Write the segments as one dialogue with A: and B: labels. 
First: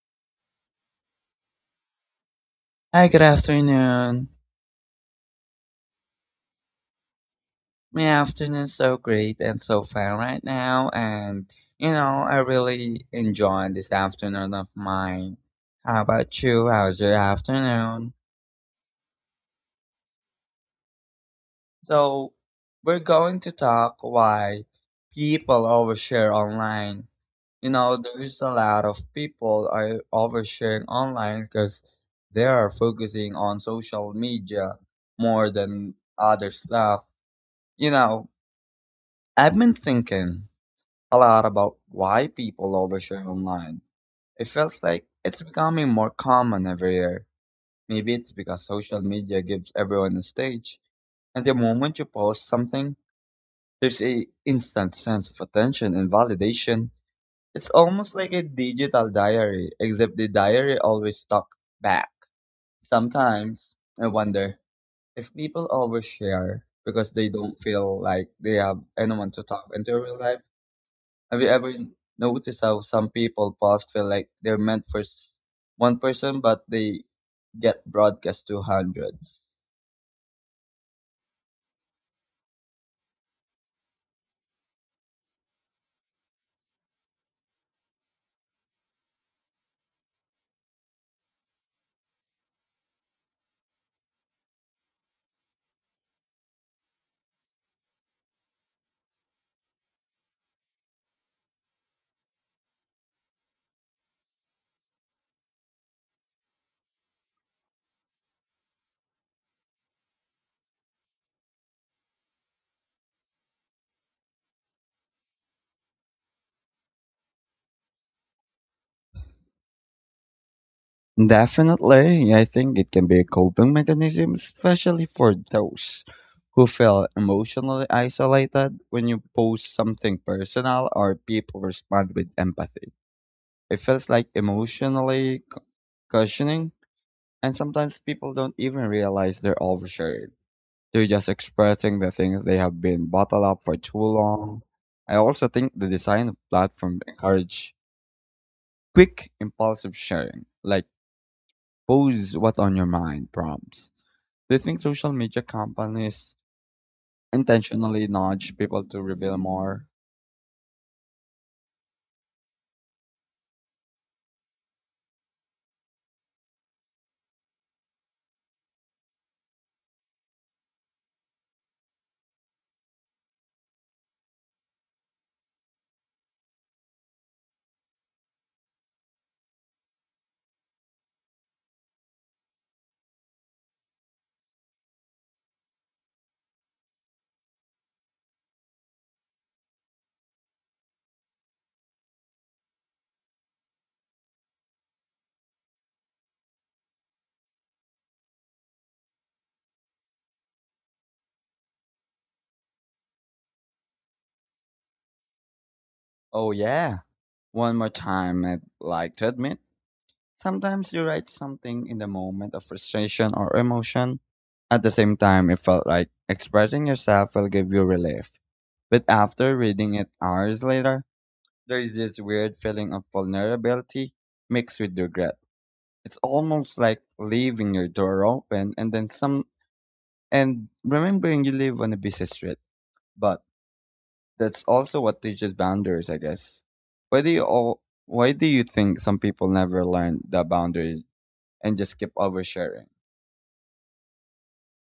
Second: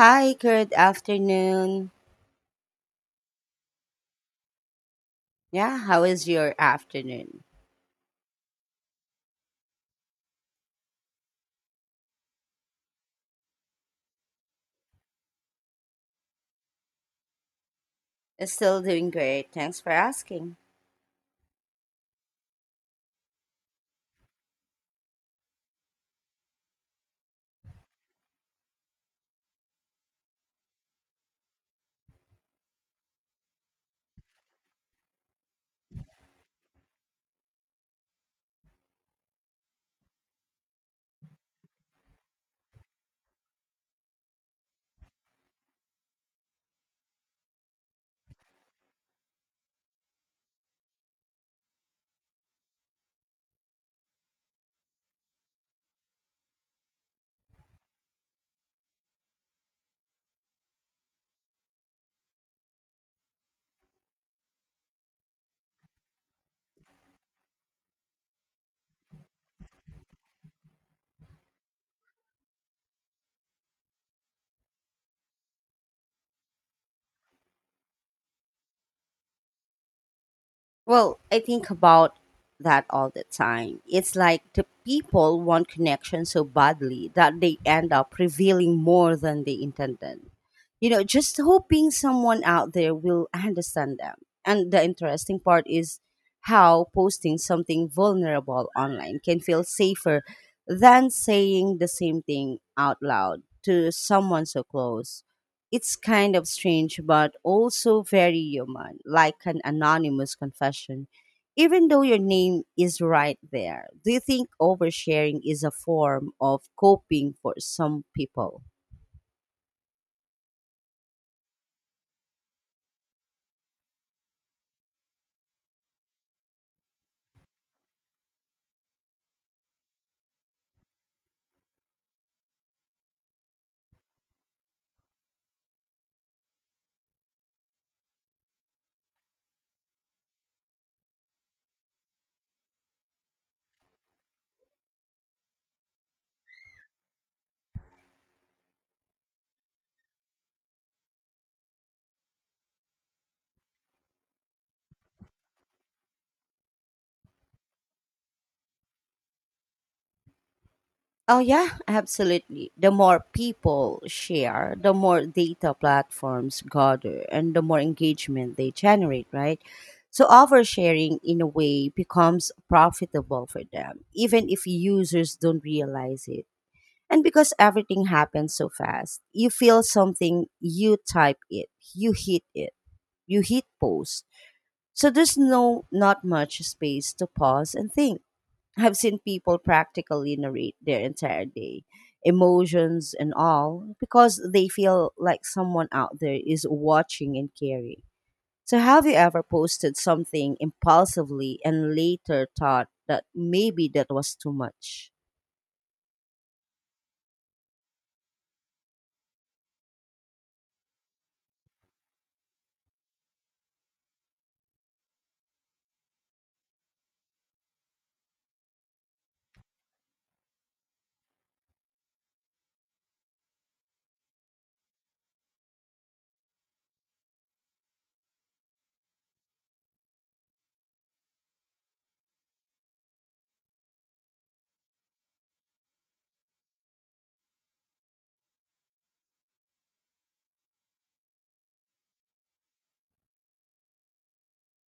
A: Hi, good afternoon.
B: Hi, good afternoon.
A: Yeah, how is your afternoon?
B: My afternoon's so great and so fun right now, and I really enjoyed this afternoon of mine. How about you? How's your afternoon?
A: It's still doing great. Thanks for asking.
B: So, we're going to talk why people overshare online. You know, there's a lot of people are oversharing online because they are focusing on social media more than other stuff. You know, I've been thinking a lot about why people overshare online. It feels like it's becoming more common every year. Maybe it's because social media gives everyone a stage, and the moment you post something, there's a instant sense of attention and validation. It's almost like a digital diary, except the diary always stuck back. Sometimes I wonder if people overshare because they don't feel like they have anyone to talk into real life. Have you ever noticed how some people pause feel like they're meant for one person, but they get broadcast to hundreds?
A: Well, I think about that all the time. It's like the people want connection so badly that they end up revealing more than they intended. You know, just hoping someone out there will understand them. And the interesting part is how posting something vulnerable online can feel safer than saying the same thing out loud to someone so close. It's kind of strange, but also very human, like an anonymous confession, even though your name is right there. Do you think oversharing is a form of coping for some people?
B: Definitely, yeah, I think it can be a coping mechanism, especially for those who feel emotionally isolated when you post something personal or people respond with empathy. It feels like cushioning, and sometimes people don't even realize they're oversharing. They're just expressing the things they have been bottled up for too long. I also think the design of platforms encourage quick, impulsive sharing, like pose what's on your mind prompts. Do you think social media companies intentionally nudge people to reveal more?
A: Oh, yeah, absolutely. The more people share, the more data platforms gather, and the more engagement they generate, right? So, oversharing in a way becomes profitable for them, even if users don't realize it. And because everything happens so fast, you feel something, you type it, you hit it, you hit post. So there's not much space to pause and think. I've seen people practically narrate their entire day, emotions and all, because they feel like someone out there is watching and caring. So, have you ever posted something impulsively and later thought that maybe that was too much?
B: Oh yeah. One more time, I'd like to admit, sometimes you write something in the moment of frustration or emotion. At the same time, it felt like expressing yourself will give you relief. But after reading it hours later, there is this weird feeling of vulnerability mixed with regret. It's almost like leaving your door open and then some and remembering you live on a busy street. But that's also what teaches boundaries, I guess. Why do you think some people never learn the boundaries and just keep oversharing?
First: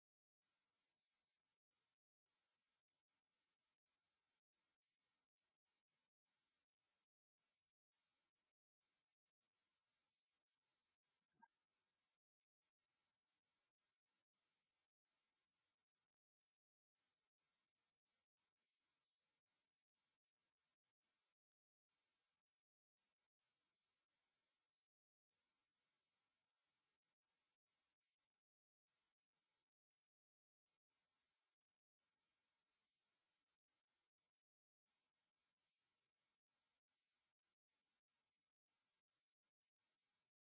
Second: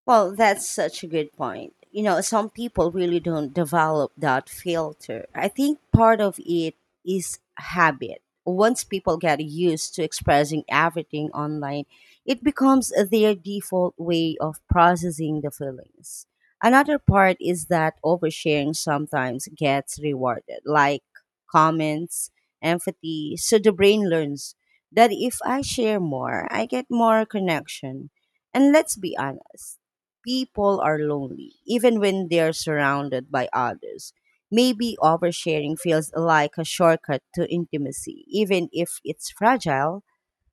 A: Well, that's such a good point. You know, some people really don't develop that filter. I think part of it is habit. Once people get used to expressing everything online, it becomes their default way of processing the feelings. Another part is that oversharing sometimes gets rewarded, like comments, empathy. So the brain learns that if I share more, I get more connection. And let's be honest people are lonely, even when they're surrounded by others. Maybe oversharing feels like a shortcut to intimacy, even if it's fragile.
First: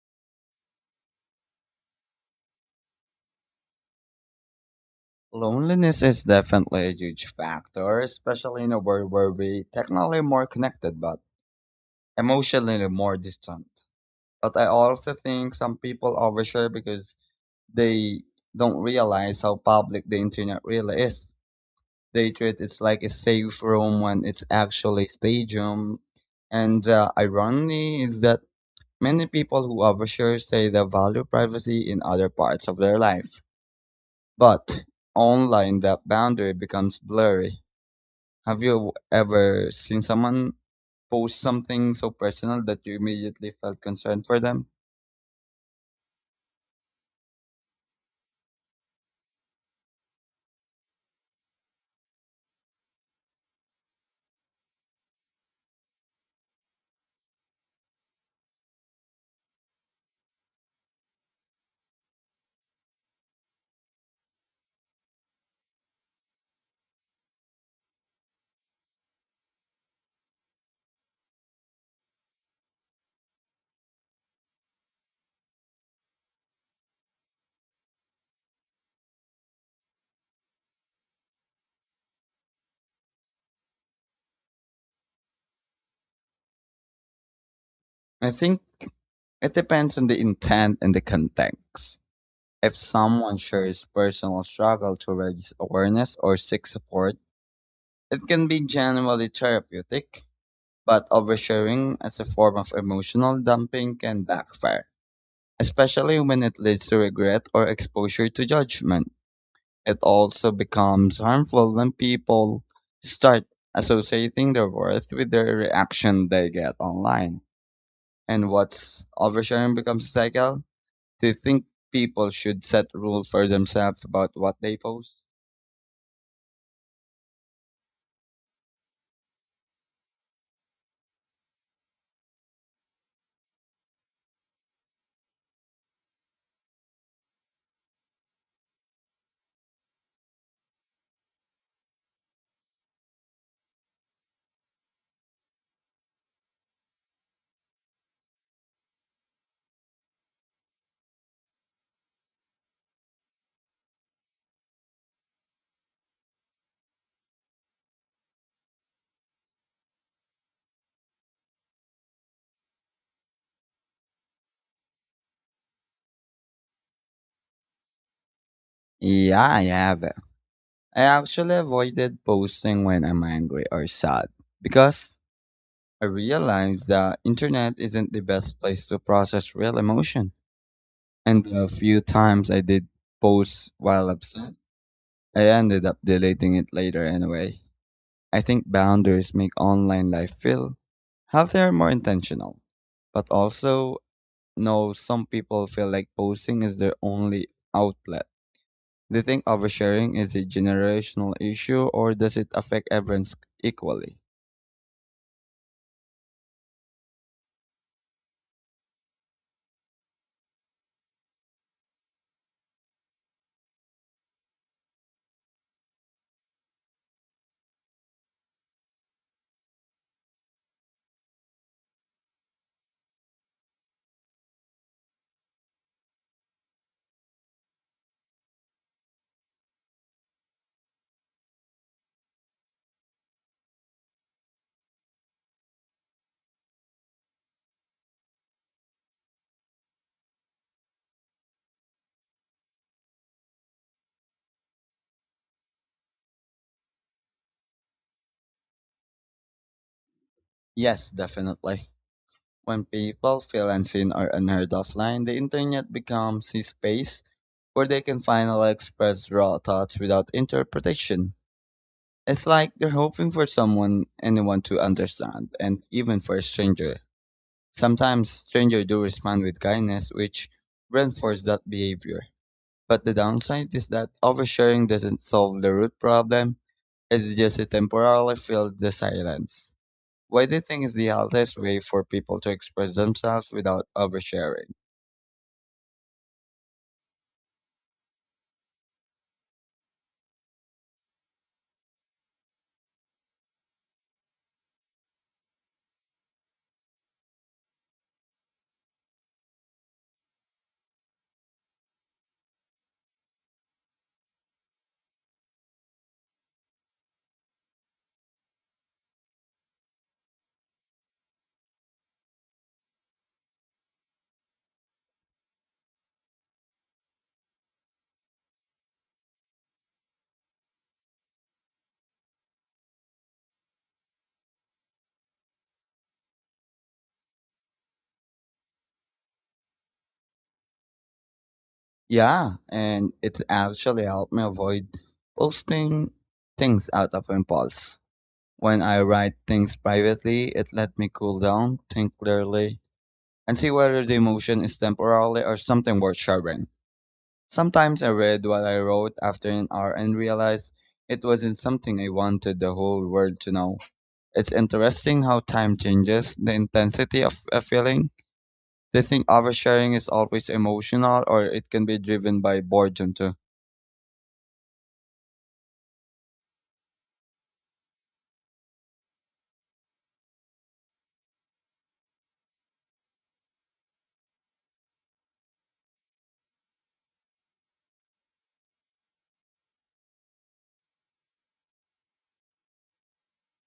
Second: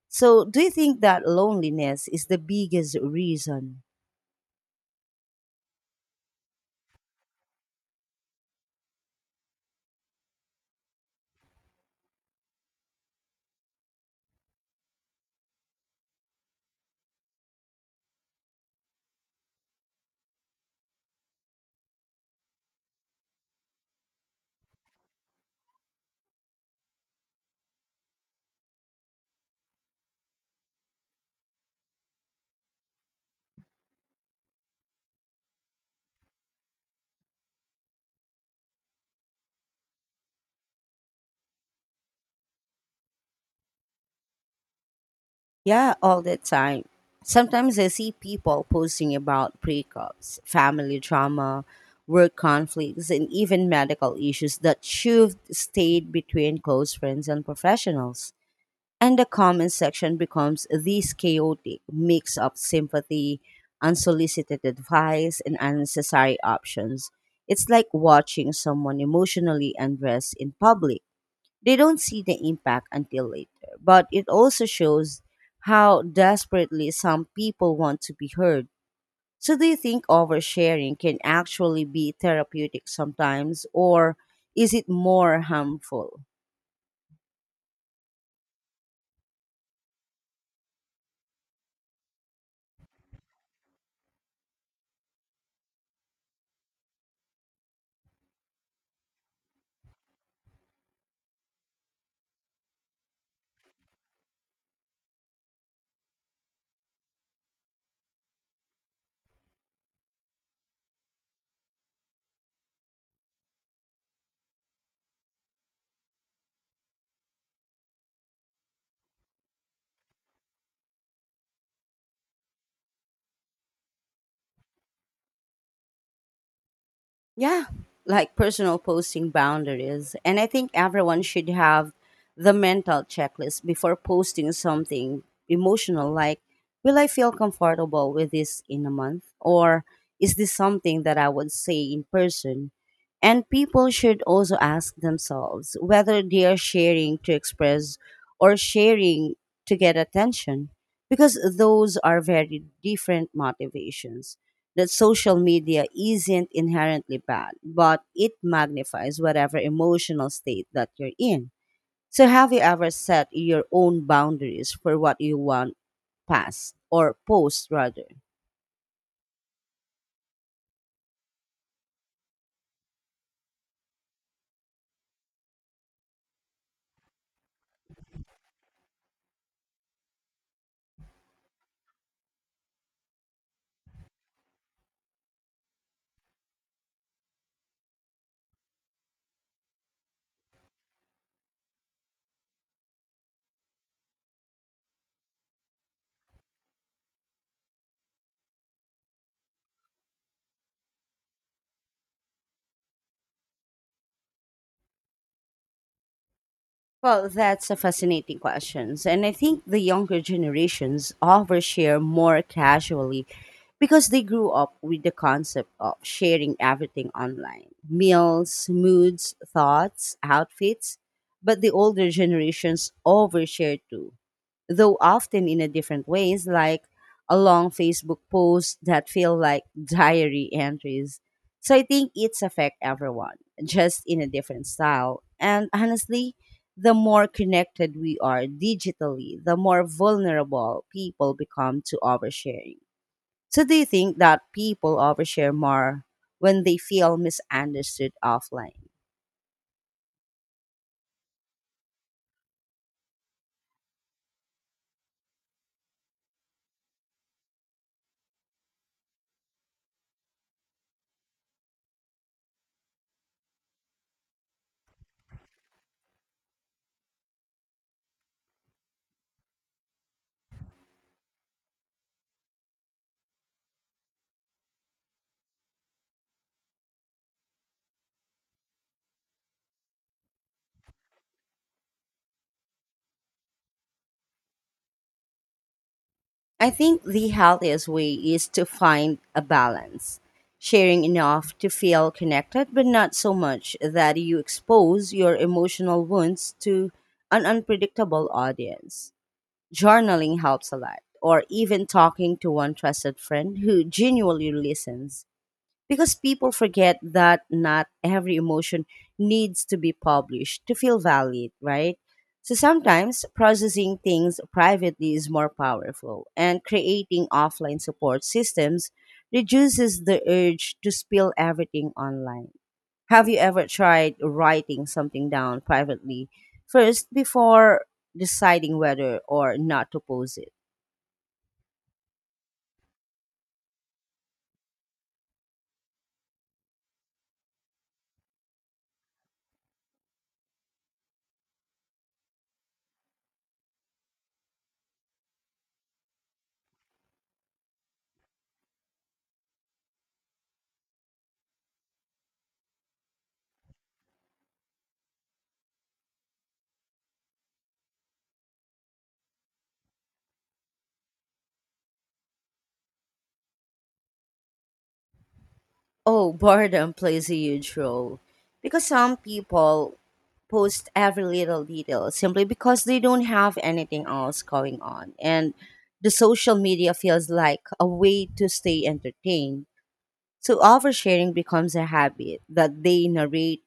A: So, do you think that loneliness is the biggest reason?
B: Loneliness is definitely a huge factor, especially in a world where we technically more connected but emotionally more distant. But I also think some people overshare because they don't realize how public the internet really is. They treat it like a safe room when it's actually a stadium. And the irony is that many people who overshare say they value privacy in other parts of their life. But online, that boundary becomes blurry. Have you ever seen someone post something so personal that you immediately felt concerned for them?
A: Yeah, all the time. Sometimes I see people posting about breakups, family drama, work conflicts, and even medical issues that should stayed between close friends and professionals. And the comment section becomes this chaotic mix of sympathy, unsolicited advice, and unnecessary options. It's like watching someone emotionally undress in public. They don't see the impact until later, but it also shows how desperately some people want to be heard. So, do you think oversharing can actually be therapeutic sometimes, or is it more harmful?
B: I think it depends on the intent and the context. If someone shares personal struggle to raise awareness or seek support, it can be generally therapeutic, but oversharing as a form of emotional dumping can backfire, especially when it leads to regret or exposure to judgment. It also becomes harmful when people start associating their worth with the reaction they get online. And what's oversharing becomes a cycle. Do you think people should set rules for themselves about what they post?
A: Yeah, like personal posting boundaries. And I think everyone should have the mental checklist before posting something emotional like, will I feel comfortable with this in a month? Or is this something that I would say in person? And people should also ask themselves whether they are sharing to express or sharing to get attention, because those are very different motivations that social media isn't inherently bad, but it magnifies whatever emotional state that you're in. So, have you ever set your own boundaries for what you want past or post rather?
B: Yeah, I have. I actually avoided posting when I'm angry or sad because I realized the internet isn't the best place to process real emotion. And the few times I did post while upset, I ended up deleting it later anyway. I think boundaries make online life feel healthier, more intentional. But also, no, some people feel like posting is their only outlet. They think oversharing is a generational issue or does it affect everyone equally?
A: Well, that's a fascinating question. And I think the younger generations overshare more casually because they grew up with the concept of sharing everything online meals, moods, thoughts, outfits. But the older generations overshare too though often in a different ways, like a long Facebook post that feel like diary entries. So I think it's affect everyone, just in a different style. And honestly, the more connected we are digitally, the more vulnerable people become to oversharing. So do you think that people overshare more when they feel misunderstood offline?
B: Yes, definitely. When people feel unseen or unheard offline, the internet becomes a space where they can finally express raw thoughts without interpretation. It's like they're hoping for someone, anyone to understand, and even for a stranger. Sometimes strangers do respond with kindness, which reinforce that behavior. But the downside is that oversharing doesn't solve the root problem, it just it temporarily fills the silence. What do you think is the healthiest way for people to express themselves without oversharing?
A: I think the healthiest way is to find a balance, sharing enough to feel connected, but not so much that you expose your emotional wounds to an unpredictable audience. Journaling helps a lot, or even talking to one trusted friend who genuinely listens because people forget that not every emotion needs to be published to feel valid, right? So sometimes processing things privately is more powerful, and creating offline support systems reduces the urge to spill everything online. Have you ever tried writing something down privately first before deciding whether or not to post it?
B: Yeah, and it actually helped me avoid posting things out of impulse. When I write things privately, it let me cool down, think clearly, and see whether the emotion is temporarily or something worth sharing. Sometimes I read what I wrote after an hour and realized it wasn't something I wanted the whole world to know. It's interesting how time changes the intensity of a feeling. They think oversharing is always emotional or it can be driven by boredom too.
A: Oh, boredom plays a huge role because some people post every little detail simply because they don't have anything else going on. And the social media feels like a way to stay entertained. So oversharing becomes a habit that they narrate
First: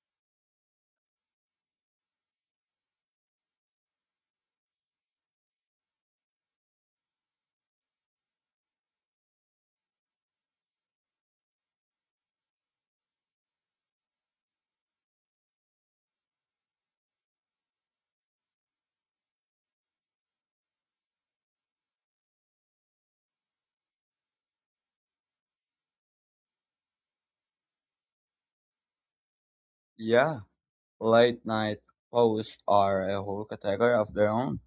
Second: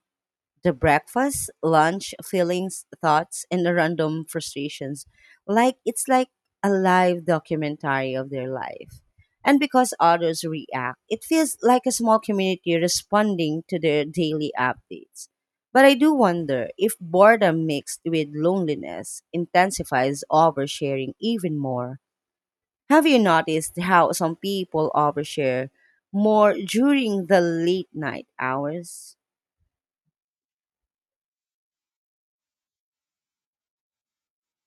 A: the breakfast, lunch, feelings, thoughts, and the random frustrations. It's like a live documentary of their life. And because others react, it feels like a small community responding to their daily updates. But I do wonder if boredom mixed with loneliness intensifies oversharing even more. Have you noticed how some people overshare more during the late night hours?
B: Yeah, late night posts are a whole category of their own.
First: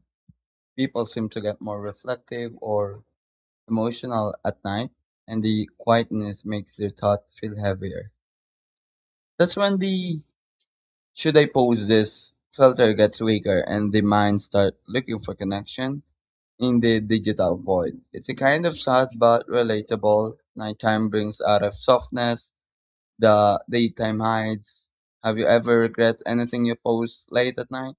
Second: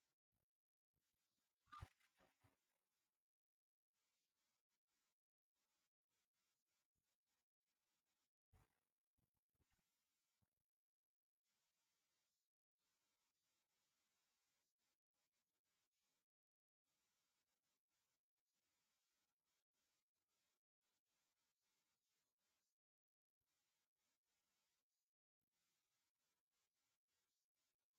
B: People seem to get more reflective or emotional at night, and the quietness makes their thought feel heavier. That's when the Should I post this, Filter gets weaker and the mind start looking for connection in the digital void. It's a kind of sad but relatable. Nighttime brings out of softness, the daytime hides. Have you ever regret anything you post late at night?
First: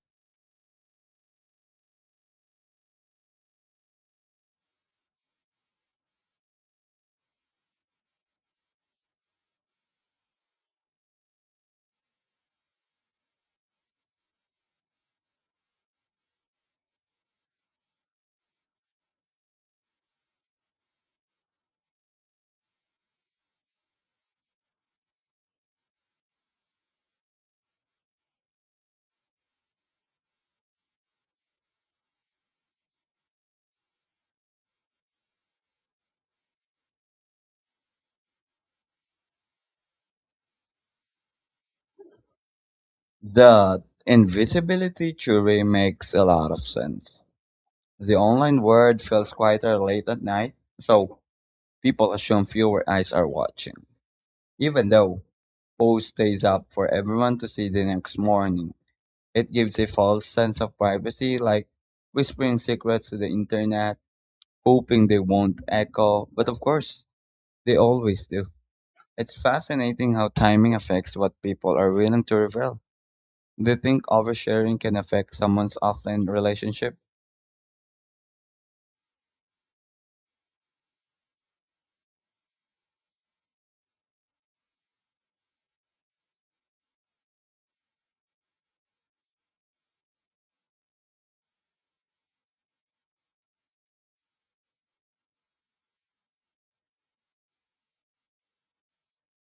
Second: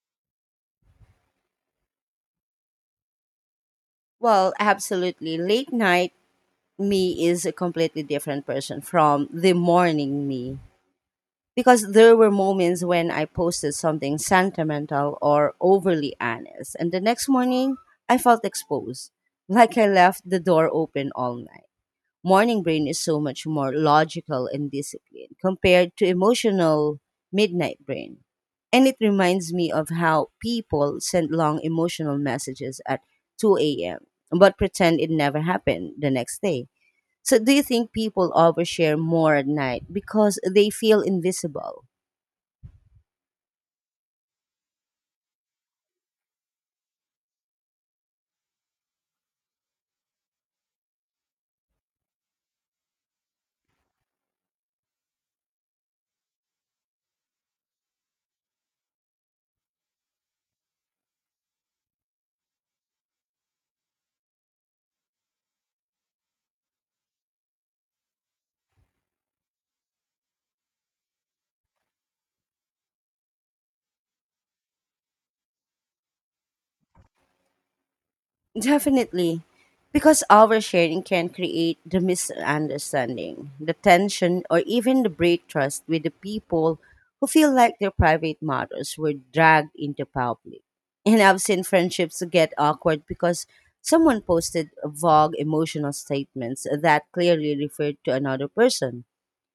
A: Well, absolutely. Late night me is a completely different person from the morning me. Because there were moments when I posted something sentimental or overly honest, and the next morning I felt exposed, like I left the door open all night. Morning brain is so much more logical and disciplined compared to emotional midnight brain. And it reminds me of how people send long emotional messages at 2 a.m. but pretend it never happened the next day. So, do you think people overshare more at night because they feel invisible?
B: The invisibility theory makes a lot of sense. The online world feels quieter late at night, so people assume fewer eyes are watching. Even though Bo stays up for everyone to see the next morning, it gives a false sense of privacy, like whispering secrets to the internet, hoping they won't echo. But of course, they always do. It's fascinating how timing affects what people are willing to reveal. Do you think oversharing can affect someone's offline relationship?
A: Definitely. Because oversharing can create the misunderstanding, the tension, or even the break trust with the people who feel like their private matters were dragged into public. And I've seen friendships get awkward because someone posted vague emotional statements that clearly referred to another person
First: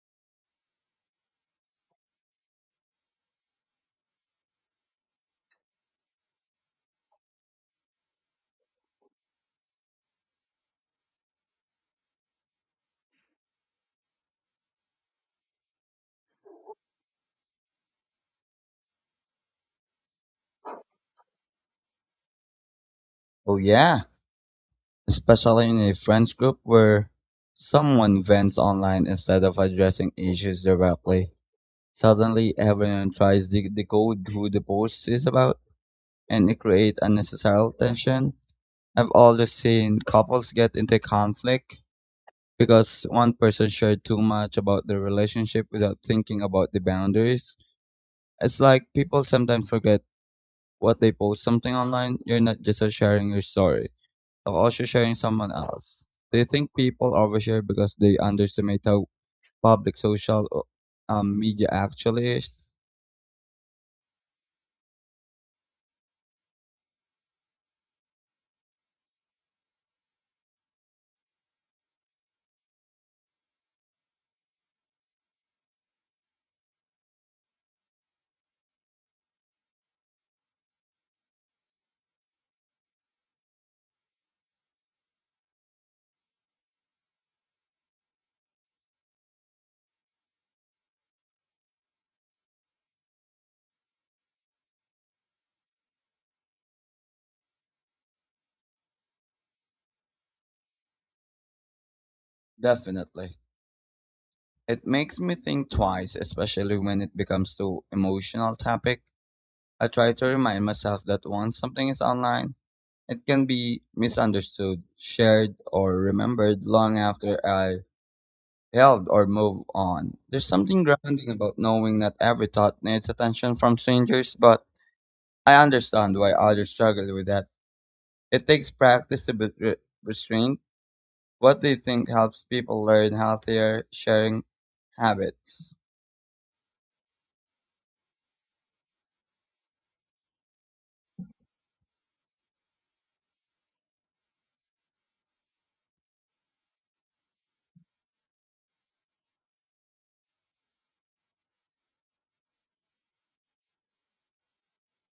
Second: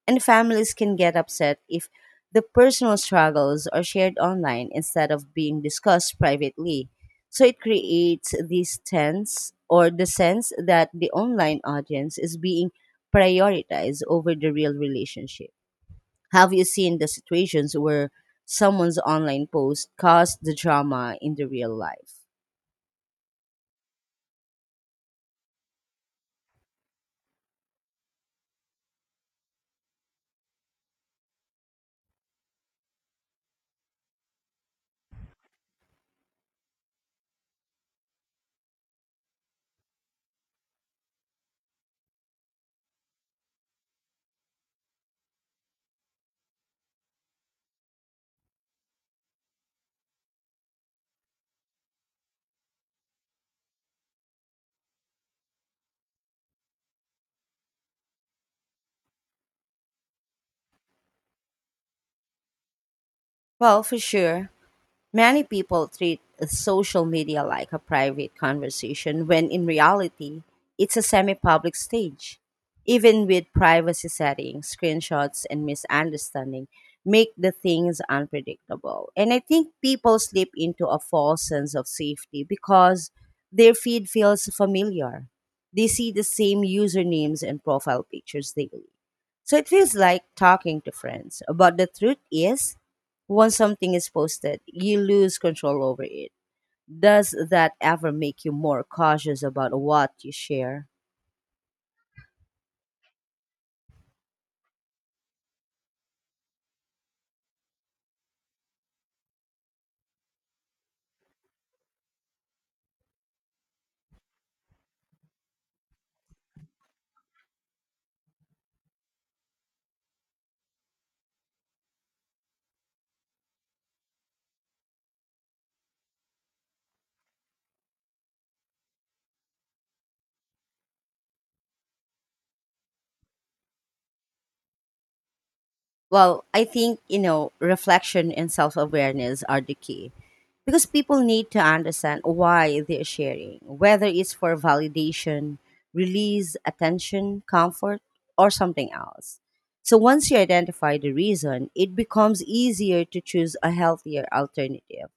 A: and families can get upset if the personal struggles are shared online instead of being discussed privately. So it creates this tense or the sense that the online audience is being prioritized over the real relationship. Have you seen the situations where someone's online post caused the drama in the real life?
B: Oh, yeah, especially in a friends group where someone vents online instead of addressing issues directly. Suddenly everyone tries to decode who the post is about, and it creates unnecessary tension. I've always seen couples get into conflict because one person shared too much about their relationship without thinking about the boundaries. It's like people sometimes forget what they post something online. You're not just sharing your story, you're also sharing someone else. They think people overshare because they underestimate how public social media actually is.
A: Well, for sure. Many people treat social media like a private conversation when in reality, it's a semi public stage. Even with privacy settings, screenshots, and misunderstanding make the things unpredictable. And I think people slip into a false sense of safety because their feed feels familiar. They see the same usernames and profile pictures daily. So it feels like talking to friends. But the truth is, once something is posted, you lose control over it. Does that ever make you more cautious about what you share?
B: Definitely. It makes me think twice, especially when it becomes to emotional topic. I try to remind myself that once something is online, it can be misunderstood, shared, or remembered long after I held or moved on. There's something grounding about knowing that every thought needs attention from strangers, but I understand why others struggle with that. It takes practice to be restrained. What do you think helps people learn healthier sharing habits?
A: Well, I think, you know, reflection and self awareness are the key because people need to understand why they're sharing, whether it's for validation, release, attention, comfort, or something else. So once you identify the reason, it becomes easier to choose a healthier alternative.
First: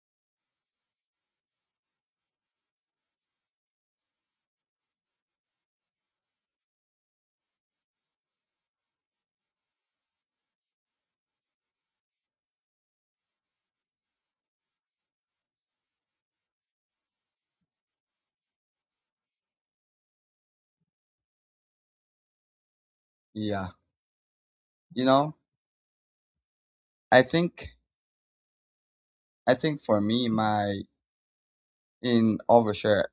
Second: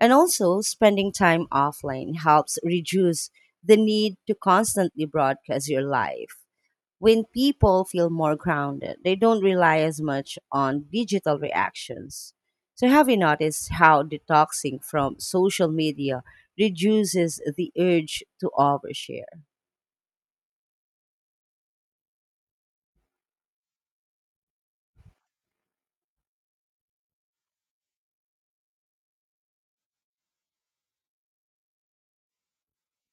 A: And also, spending time offline helps reduce the need to constantly broadcast your life. When people feel more grounded, they don't rely as much on digital reactions. So, have you noticed how detoxing from social media reduces the urge to overshare?
B: Yeah. You know? I think I think for me, my in overshare,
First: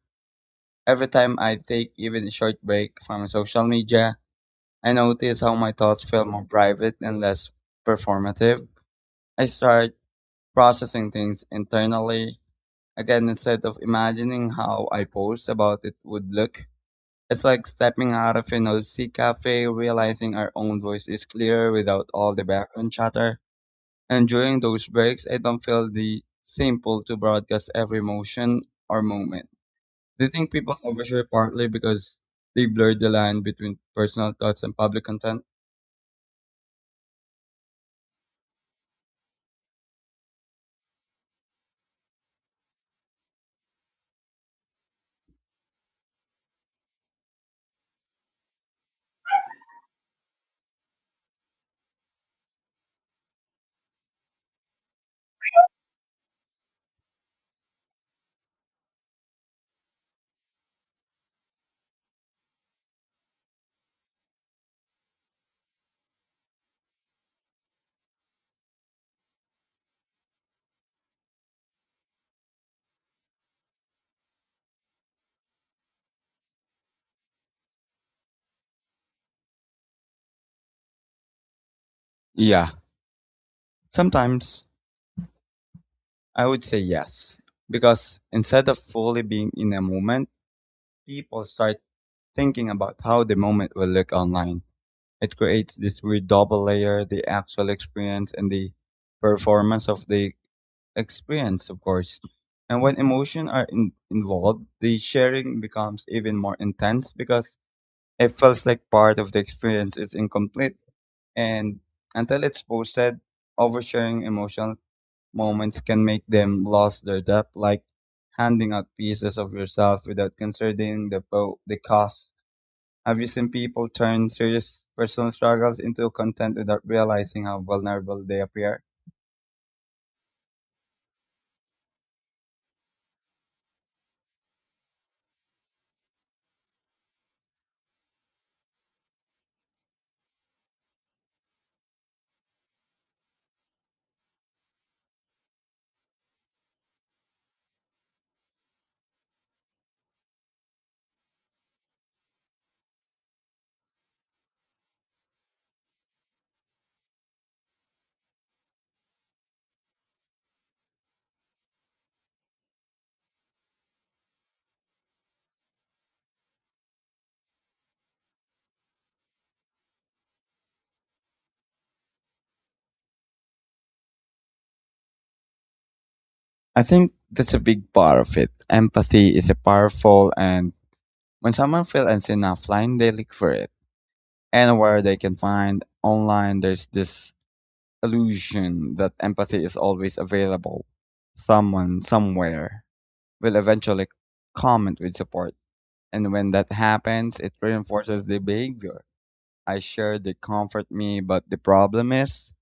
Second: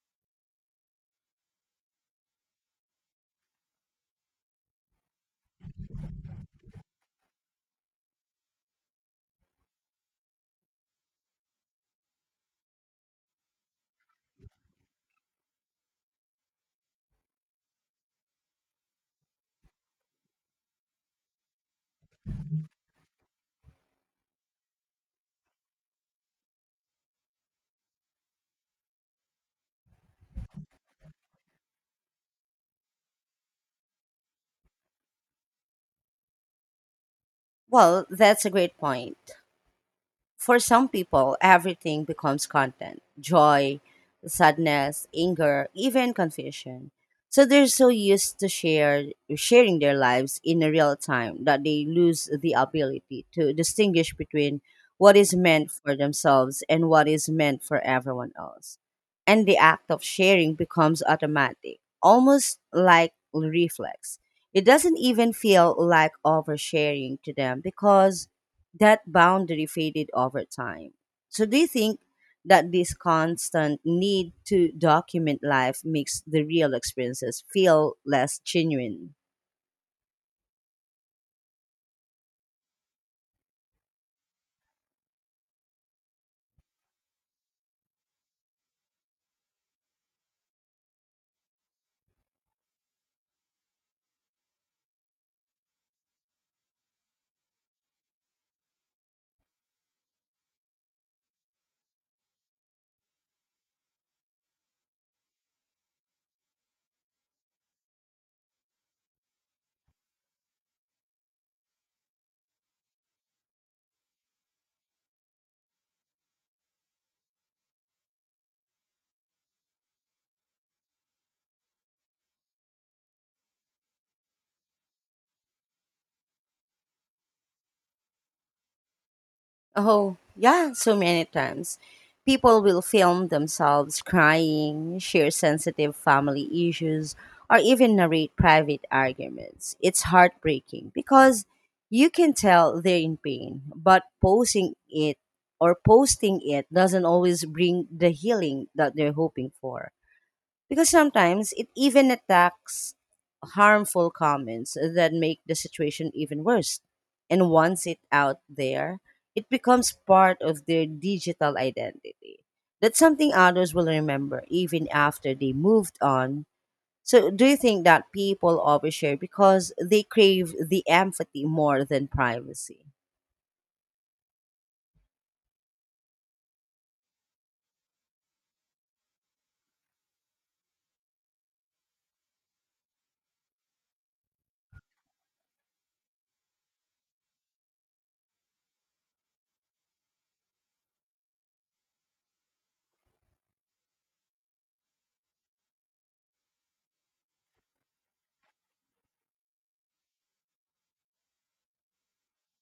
B: every time I take even a short break from social media, I notice how my thoughts feel more private and less performative. I start processing things internally. Again, instead of imagining how I post about it would look, it's like stepping out of an OC cafe, realizing our own voice is clearer without all the background chatter. And during those breaks, I don't feel the same pull to broadcast every motion or moment. Do you think people overshare partly because they blur the line between personal thoughts and public content?
A: Well, that's a great point. For some people, everything becomes content joy, sadness, anger, even confusion. So they're so used to sharing their lives in a real time that they lose the ability to distinguish between what is meant for themselves and what is meant for everyone else. And the act of sharing becomes automatic, almost like reflex. It doesn't even feel like oversharing to them because that boundary faded over time. So, do you think that this constant need to document life makes the real experiences feel less genuine?
B: Yeah. Sometimes I would say yes. Because instead of fully being in a moment, people start thinking about how the moment will look online. It creates this weird double layer, the actual experience and the performance of the experience, of course. And when involved, the sharing becomes even more intense because it feels like part of the experience is incomplete. And until it's posted, oversharing emotional moments can make them lose their depth, like handing out pieces of yourself without considering the the cost. Have you seen people turn serious personal struggles into content without realizing how vulnerable they appear?
A: Oh, yeah, so many times. People will film themselves crying, share sensitive family issues, or even narrate private arguments. It's heartbreaking because you can tell they're in pain, but posting it doesn't always bring the healing that they're hoping for. Because sometimes it even attacks harmful comments that make the situation even worse. And once it out there, it becomes part of their digital identity. That's something others will remember even after they moved on. So, do you think that people overshare because they crave the empathy more than privacy?
B: I think that's a big part of it. Empathy is a powerful, and when someone feels unseen offline, they look for it. Anywhere they can find online, there's this illusion that empathy is always available. Someone somewhere will eventually comment with support, and when that happens, it reinforces the behavior. I share they comfort me, but the problem is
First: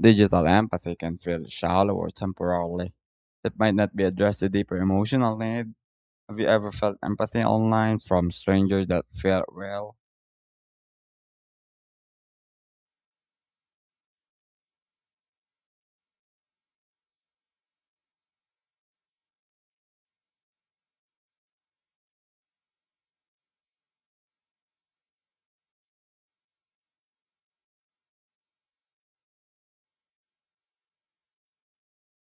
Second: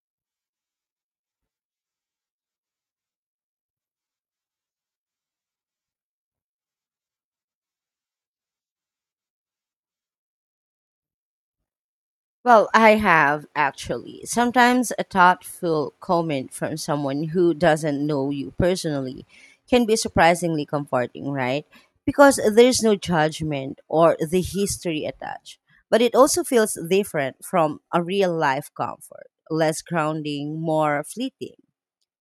B: digital empathy can feel shallow or temporarily. It might not be addressed the deeper emotional need. Have you ever felt empathy online from strangers that felt well?
A: Well, I have actually. Sometimes a thoughtful comment from someone who doesn't know you personally can be surprisingly comforting, right? Because there's no judgment or the history attached. But it also feels different from a real life comfort, less grounding, more fleeting.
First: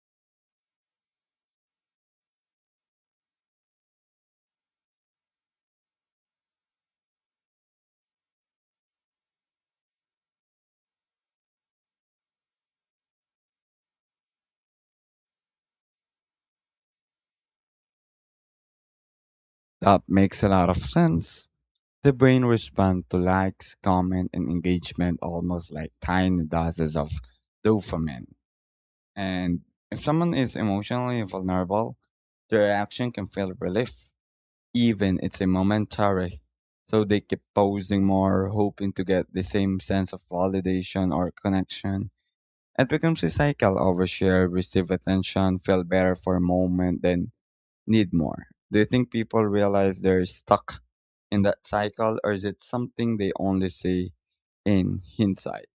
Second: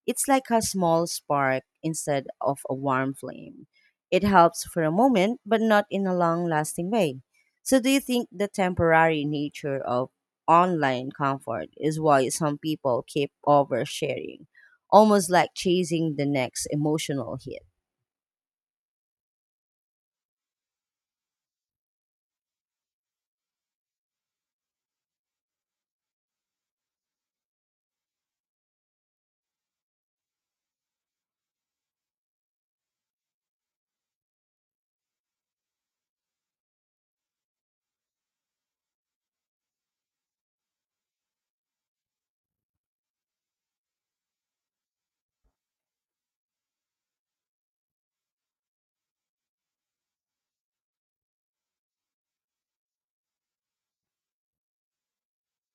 A: It's like a small spark instead of a warm flame. It helps for a moment, but not in a long lasting way. So, do you think the temporary nature of online comfort is why some people keep oversharing, almost like chasing the next emotional hit?
B: That makes a lot of sense. The brain responds to likes, comment, and engagement almost like tiny doses of dopamine. And if someone is emotionally vulnerable, their reaction can feel relief, even it's a momentary. So they keep posing more, hoping to get the same sense of validation or connection. It becomes a cycle: overshare, receive attention, feel better for a moment, then need more. Do you think people realize they're stuck in that cycle or is it something they only see in hindsight?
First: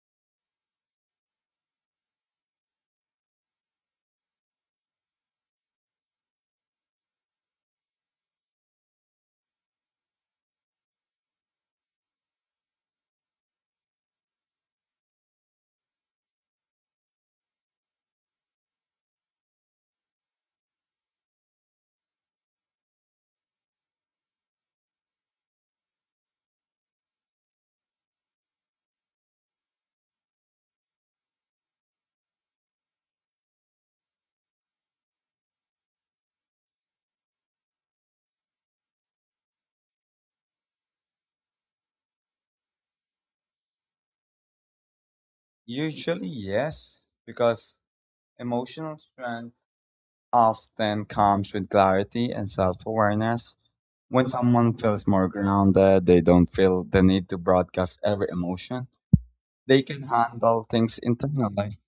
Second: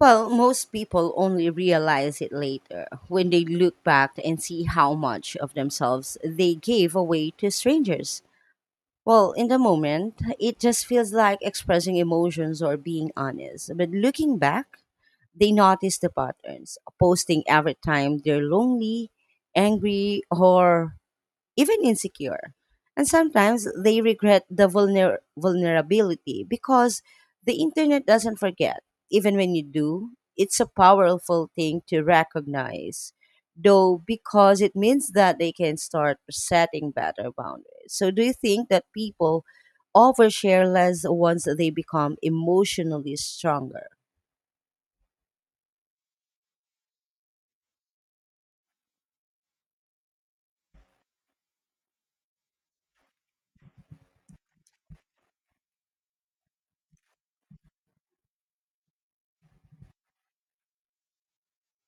A: Well, most people only realize it later when they look back and see how much of themselves they gave away to strangers. Well, in the moment, it just feels like expressing emotions or being honest. But looking back, they notice the patterns, posting every time they're lonely, angry, or even insecure. And sometimes they regret the vulnerability because the internet doesn't forget. Even when you do, it's a powerful thing to recognize, though, because it means that they can start setting better boundaries. So, do you think that people overshare less once they become emotionally stronger?
B: Usually, yes, because emotional strength often comes with clarity and self awareness. When someone feels more grounded, they don't feel the need to broadcast every emotion. They can handle things internally.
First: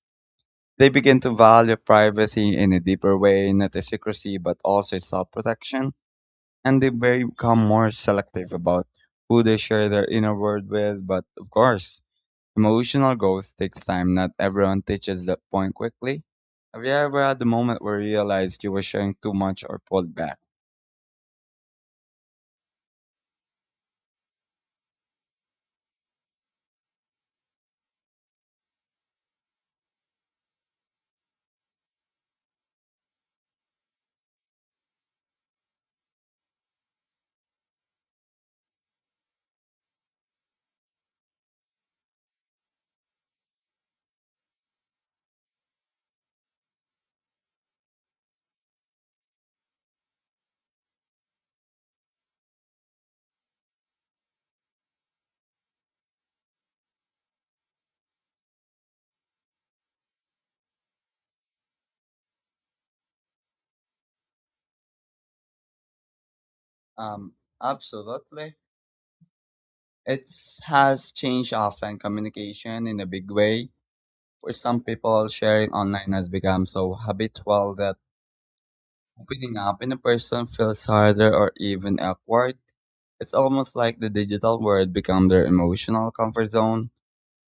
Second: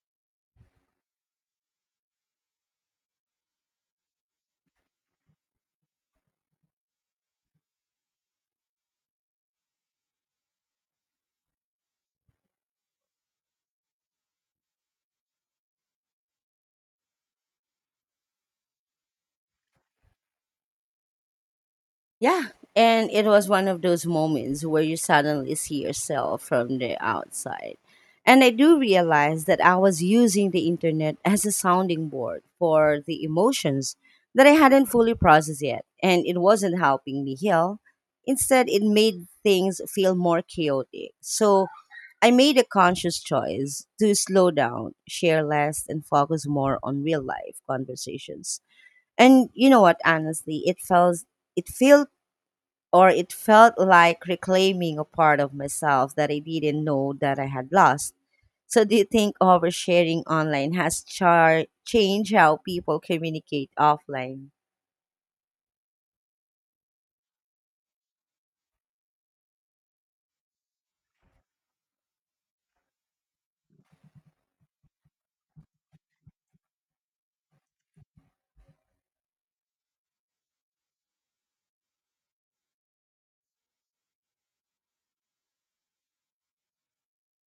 B: They begin to value privacy in a deeper way, not a secrecy, but also self protection and they become more selective about who they share their inner world with. But of course, emotional growth takes time. Not everyone teaches that point quickly. Have you ever had the moment where you realized you were sharing too much or pulled back?
A: Yeah. And it was one of those moments where you suddenly see yourself from the outside. And I do realize that I was using the internet as a sounding board for the emotions that I hadn't fully processed yet. And it wasn't helping me heal. Instead, it made things feel more chaotic. So I made a conscious choice to slow down, share less, and focus more on real life conversations. And you know what? Honestly, it felt it felt like reclaiming a part of myself that I didn't know that I had lost. So, do you think oversharing online has changed how people communicate offline?
B: Um, absolutely. It has changed offline communication in a big way. For some people, sharing online has become so habitual that opening up in a person feels harder or even awkward. It's almost like the digital world become their emotional comfort zone,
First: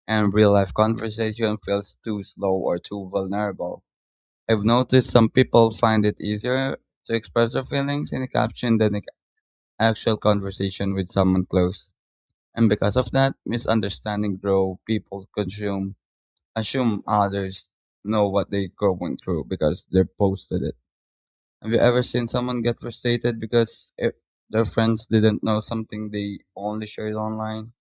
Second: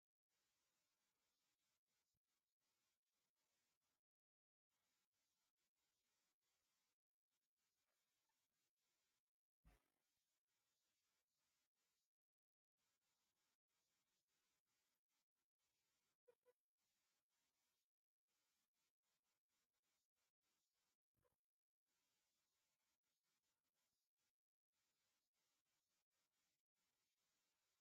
B: and real life conversation feels too slow or too vulnerable. I've noticed some people find it easier to express their feelings in a caption than an actual conversation with someone close. And because of that, misunderstanding grow, people consume, assume others know what they're going through because they posted it. Have you ever seen someone get frustrated because it, their friends didn't know something they only shared online?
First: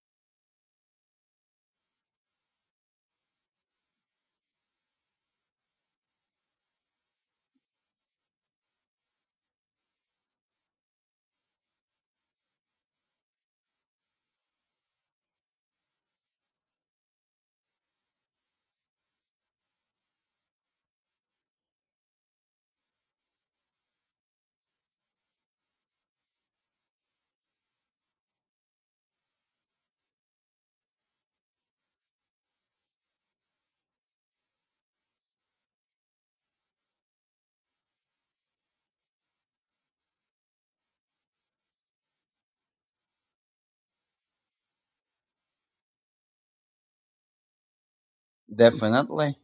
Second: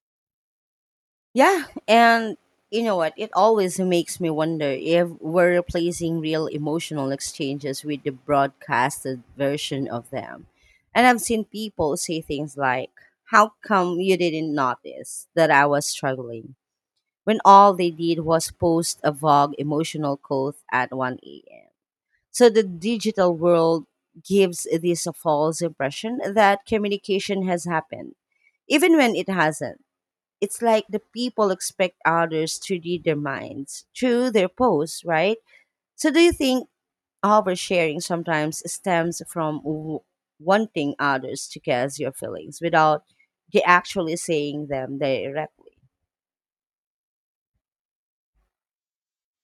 A: Yeah, and you know what? It always makes me wonder if we're replacing real emotional exchanges with the broadcasted version of them. And I've seen people say things like, "How come you didn't notice that I was struggling?" when all they did was post a vague emotional quote at 1 a.m. So the digital world gives this a false impression that communication has happened, even when it hasn't. It's like the people expect others to read their minds through their posts, right? So do you think oversharing sometimes stems from wanting others to guess your feelings without they actually saying them directly?
B: Definitely,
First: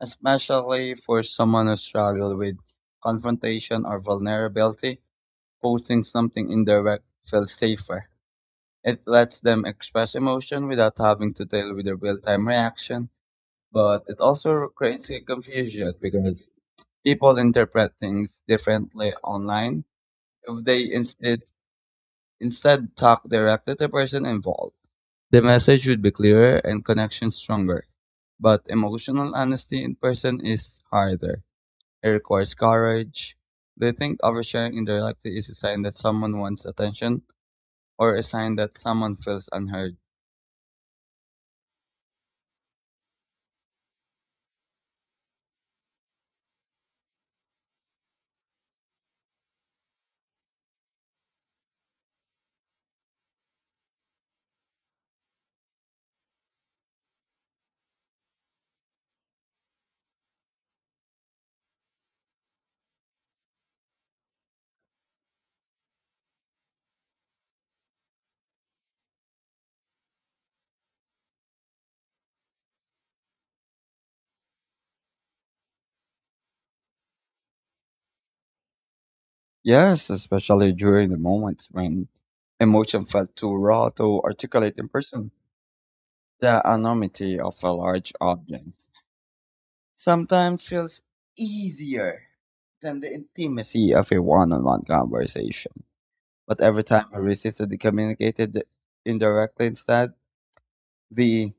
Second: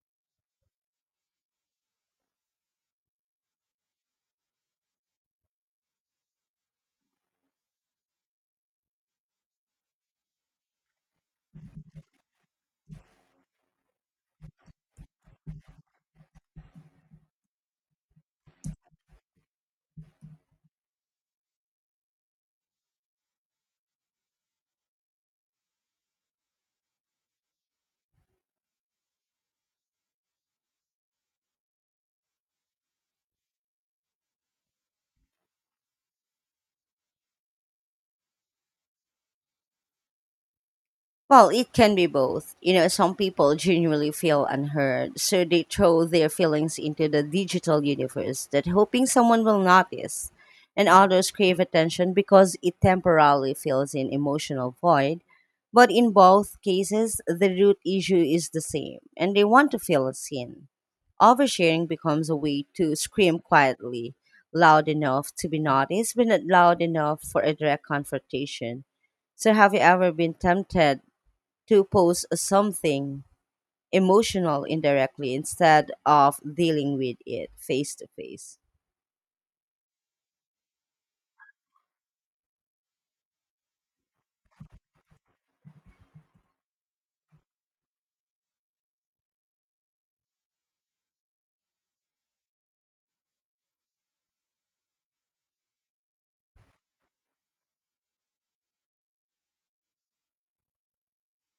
B: especially for someone who struggles with confrontation or vulnerability, posting something indirect feels safer. It lets them express emotion without having to deal with a real-time reaction, but it also creates a confusion because people interpret things differently online if they instead talk directly to the person involved. The message would be clearer and connection stronger. But emotional honesty in person is harder. It requires courage. Do you think oversharing indirectly is a sign that someone wants attention or a sign that someone feels unheard?
A: Well, it can be both. You know, some people genuinely feel unheard, so they throw their feelings into the digital universe that hoping someone will notice. And others crave attention because it temporarily fills an emotional void. But in both cases, the root issue is the same, and they want to feel seen. Oversharing becomes a way to scream quietly, loud enough to be noticed, but not loud enough for a direct confrontation. So, have you ever been tempted to post something emotional indirectly instead of dealing with it face to face?
B: Yes, especially during the moments when emotion felt too raw to articulate in person. The anonymity of a large audience sometimes feels easier than the intimacy of a one on one conversation. But every time I resisted and communicated indirectly instead, the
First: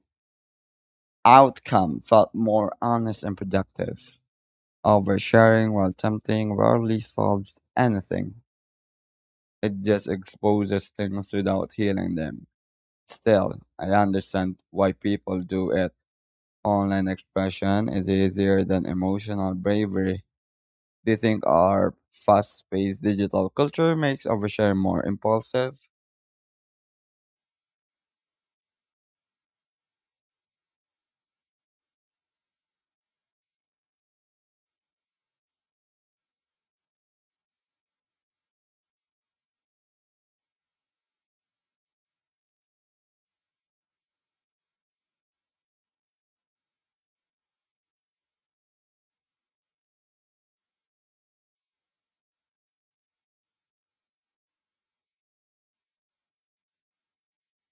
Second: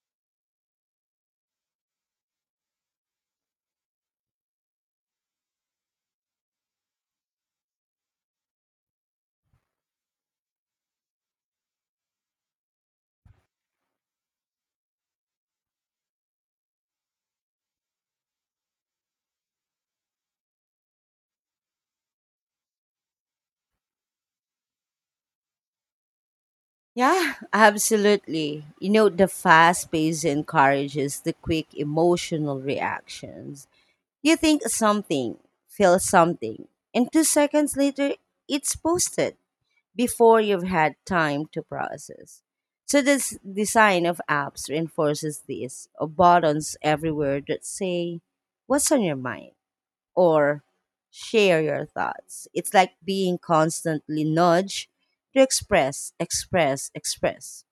B: outcome felt more honest and productive. Oversharing while tempting rarely solves anything. It just exposes things without healing them. Still, I understand why people do it. Online expression is easier than emotional bravery. Do you think our fast paced digital culture makes oversharing more impulsive?
A: Yeah, absolutely. You know, the fast pace encourages the quick emotional reactions. You think something, feel something, and 2 seconds later, it's posted before you've had time to process. So, this design of apps reinforces this buttons everywhere that say, "What's on your mind?" or "share your thoughts." It's like being constantly nudged to express, express, express.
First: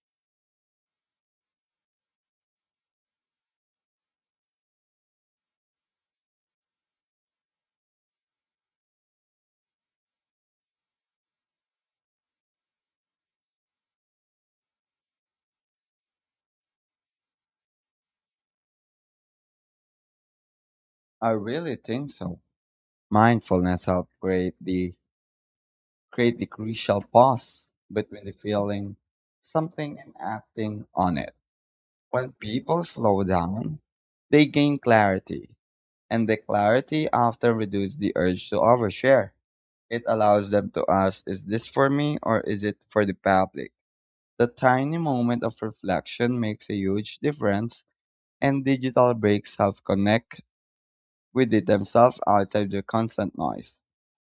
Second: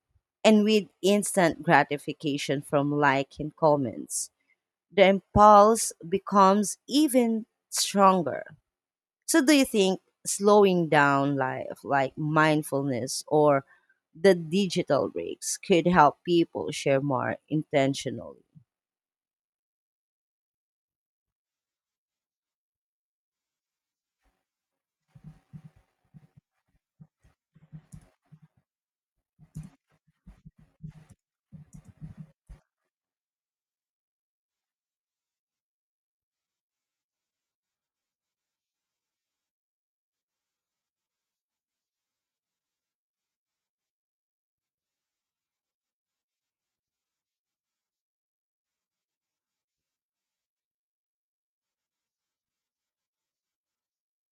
A: And with instant gratification from like and comments, the impulse becomes even stronger. So, do you think slowing down life, like mindfulness or the digital breaks, could help people share more intentionally?
B: I really think so. Mindfulness helps create the crucial pause between the feeling something and acting on it. When people slow down, they gain clarity, and the clarity often reduces the urge to overshare. It allows them to ask, is this for me or is it for the public? The tiny moment of reflection makes a huge difference, and digital breaks help connect with it themselves outside the constant noise.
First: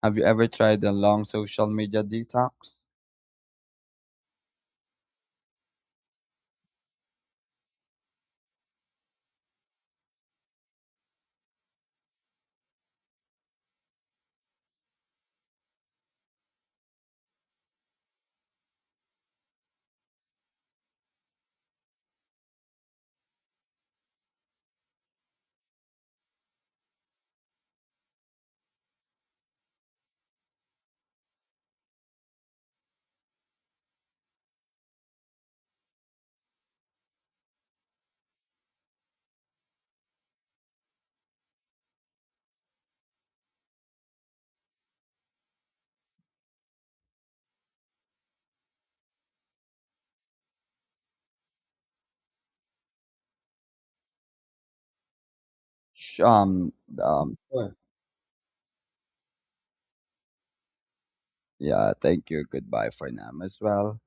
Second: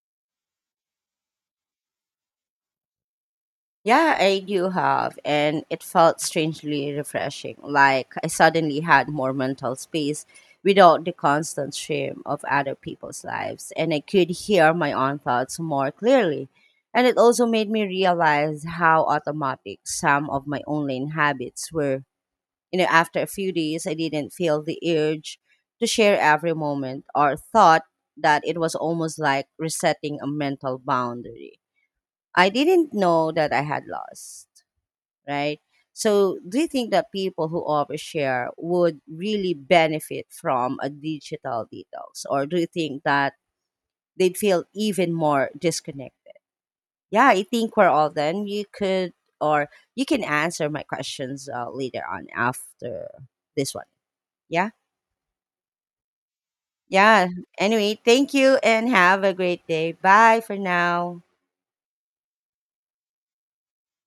B: Have you ever tried a long social media detox?
A: Yeah, I do have, and it felt strangely refreshing. Like I suddenly had more mental space without the constant stream of other people's lives, and I could hear my own thoughts more clearly. And it also made me realize how automatic some of my online habits were. You know, after a few days, I didn't feel the urge to share every moment or thought that it was almost like resetting a mental boundary I didn't know that I had lost, right? So, do you think that people who overshare would really benefit from a digital detox, or do you think that they'd feel even more disconnected? Yeah, I think we're all done. You could, or you can answer my questions later on after this one. Yeah,
B: Sh- Um,
A: yeah.
B: Sure.
A: Anyway, thank you and have a great day. Bye for now.
B: Yeah, thank you. Goodbye for now as well.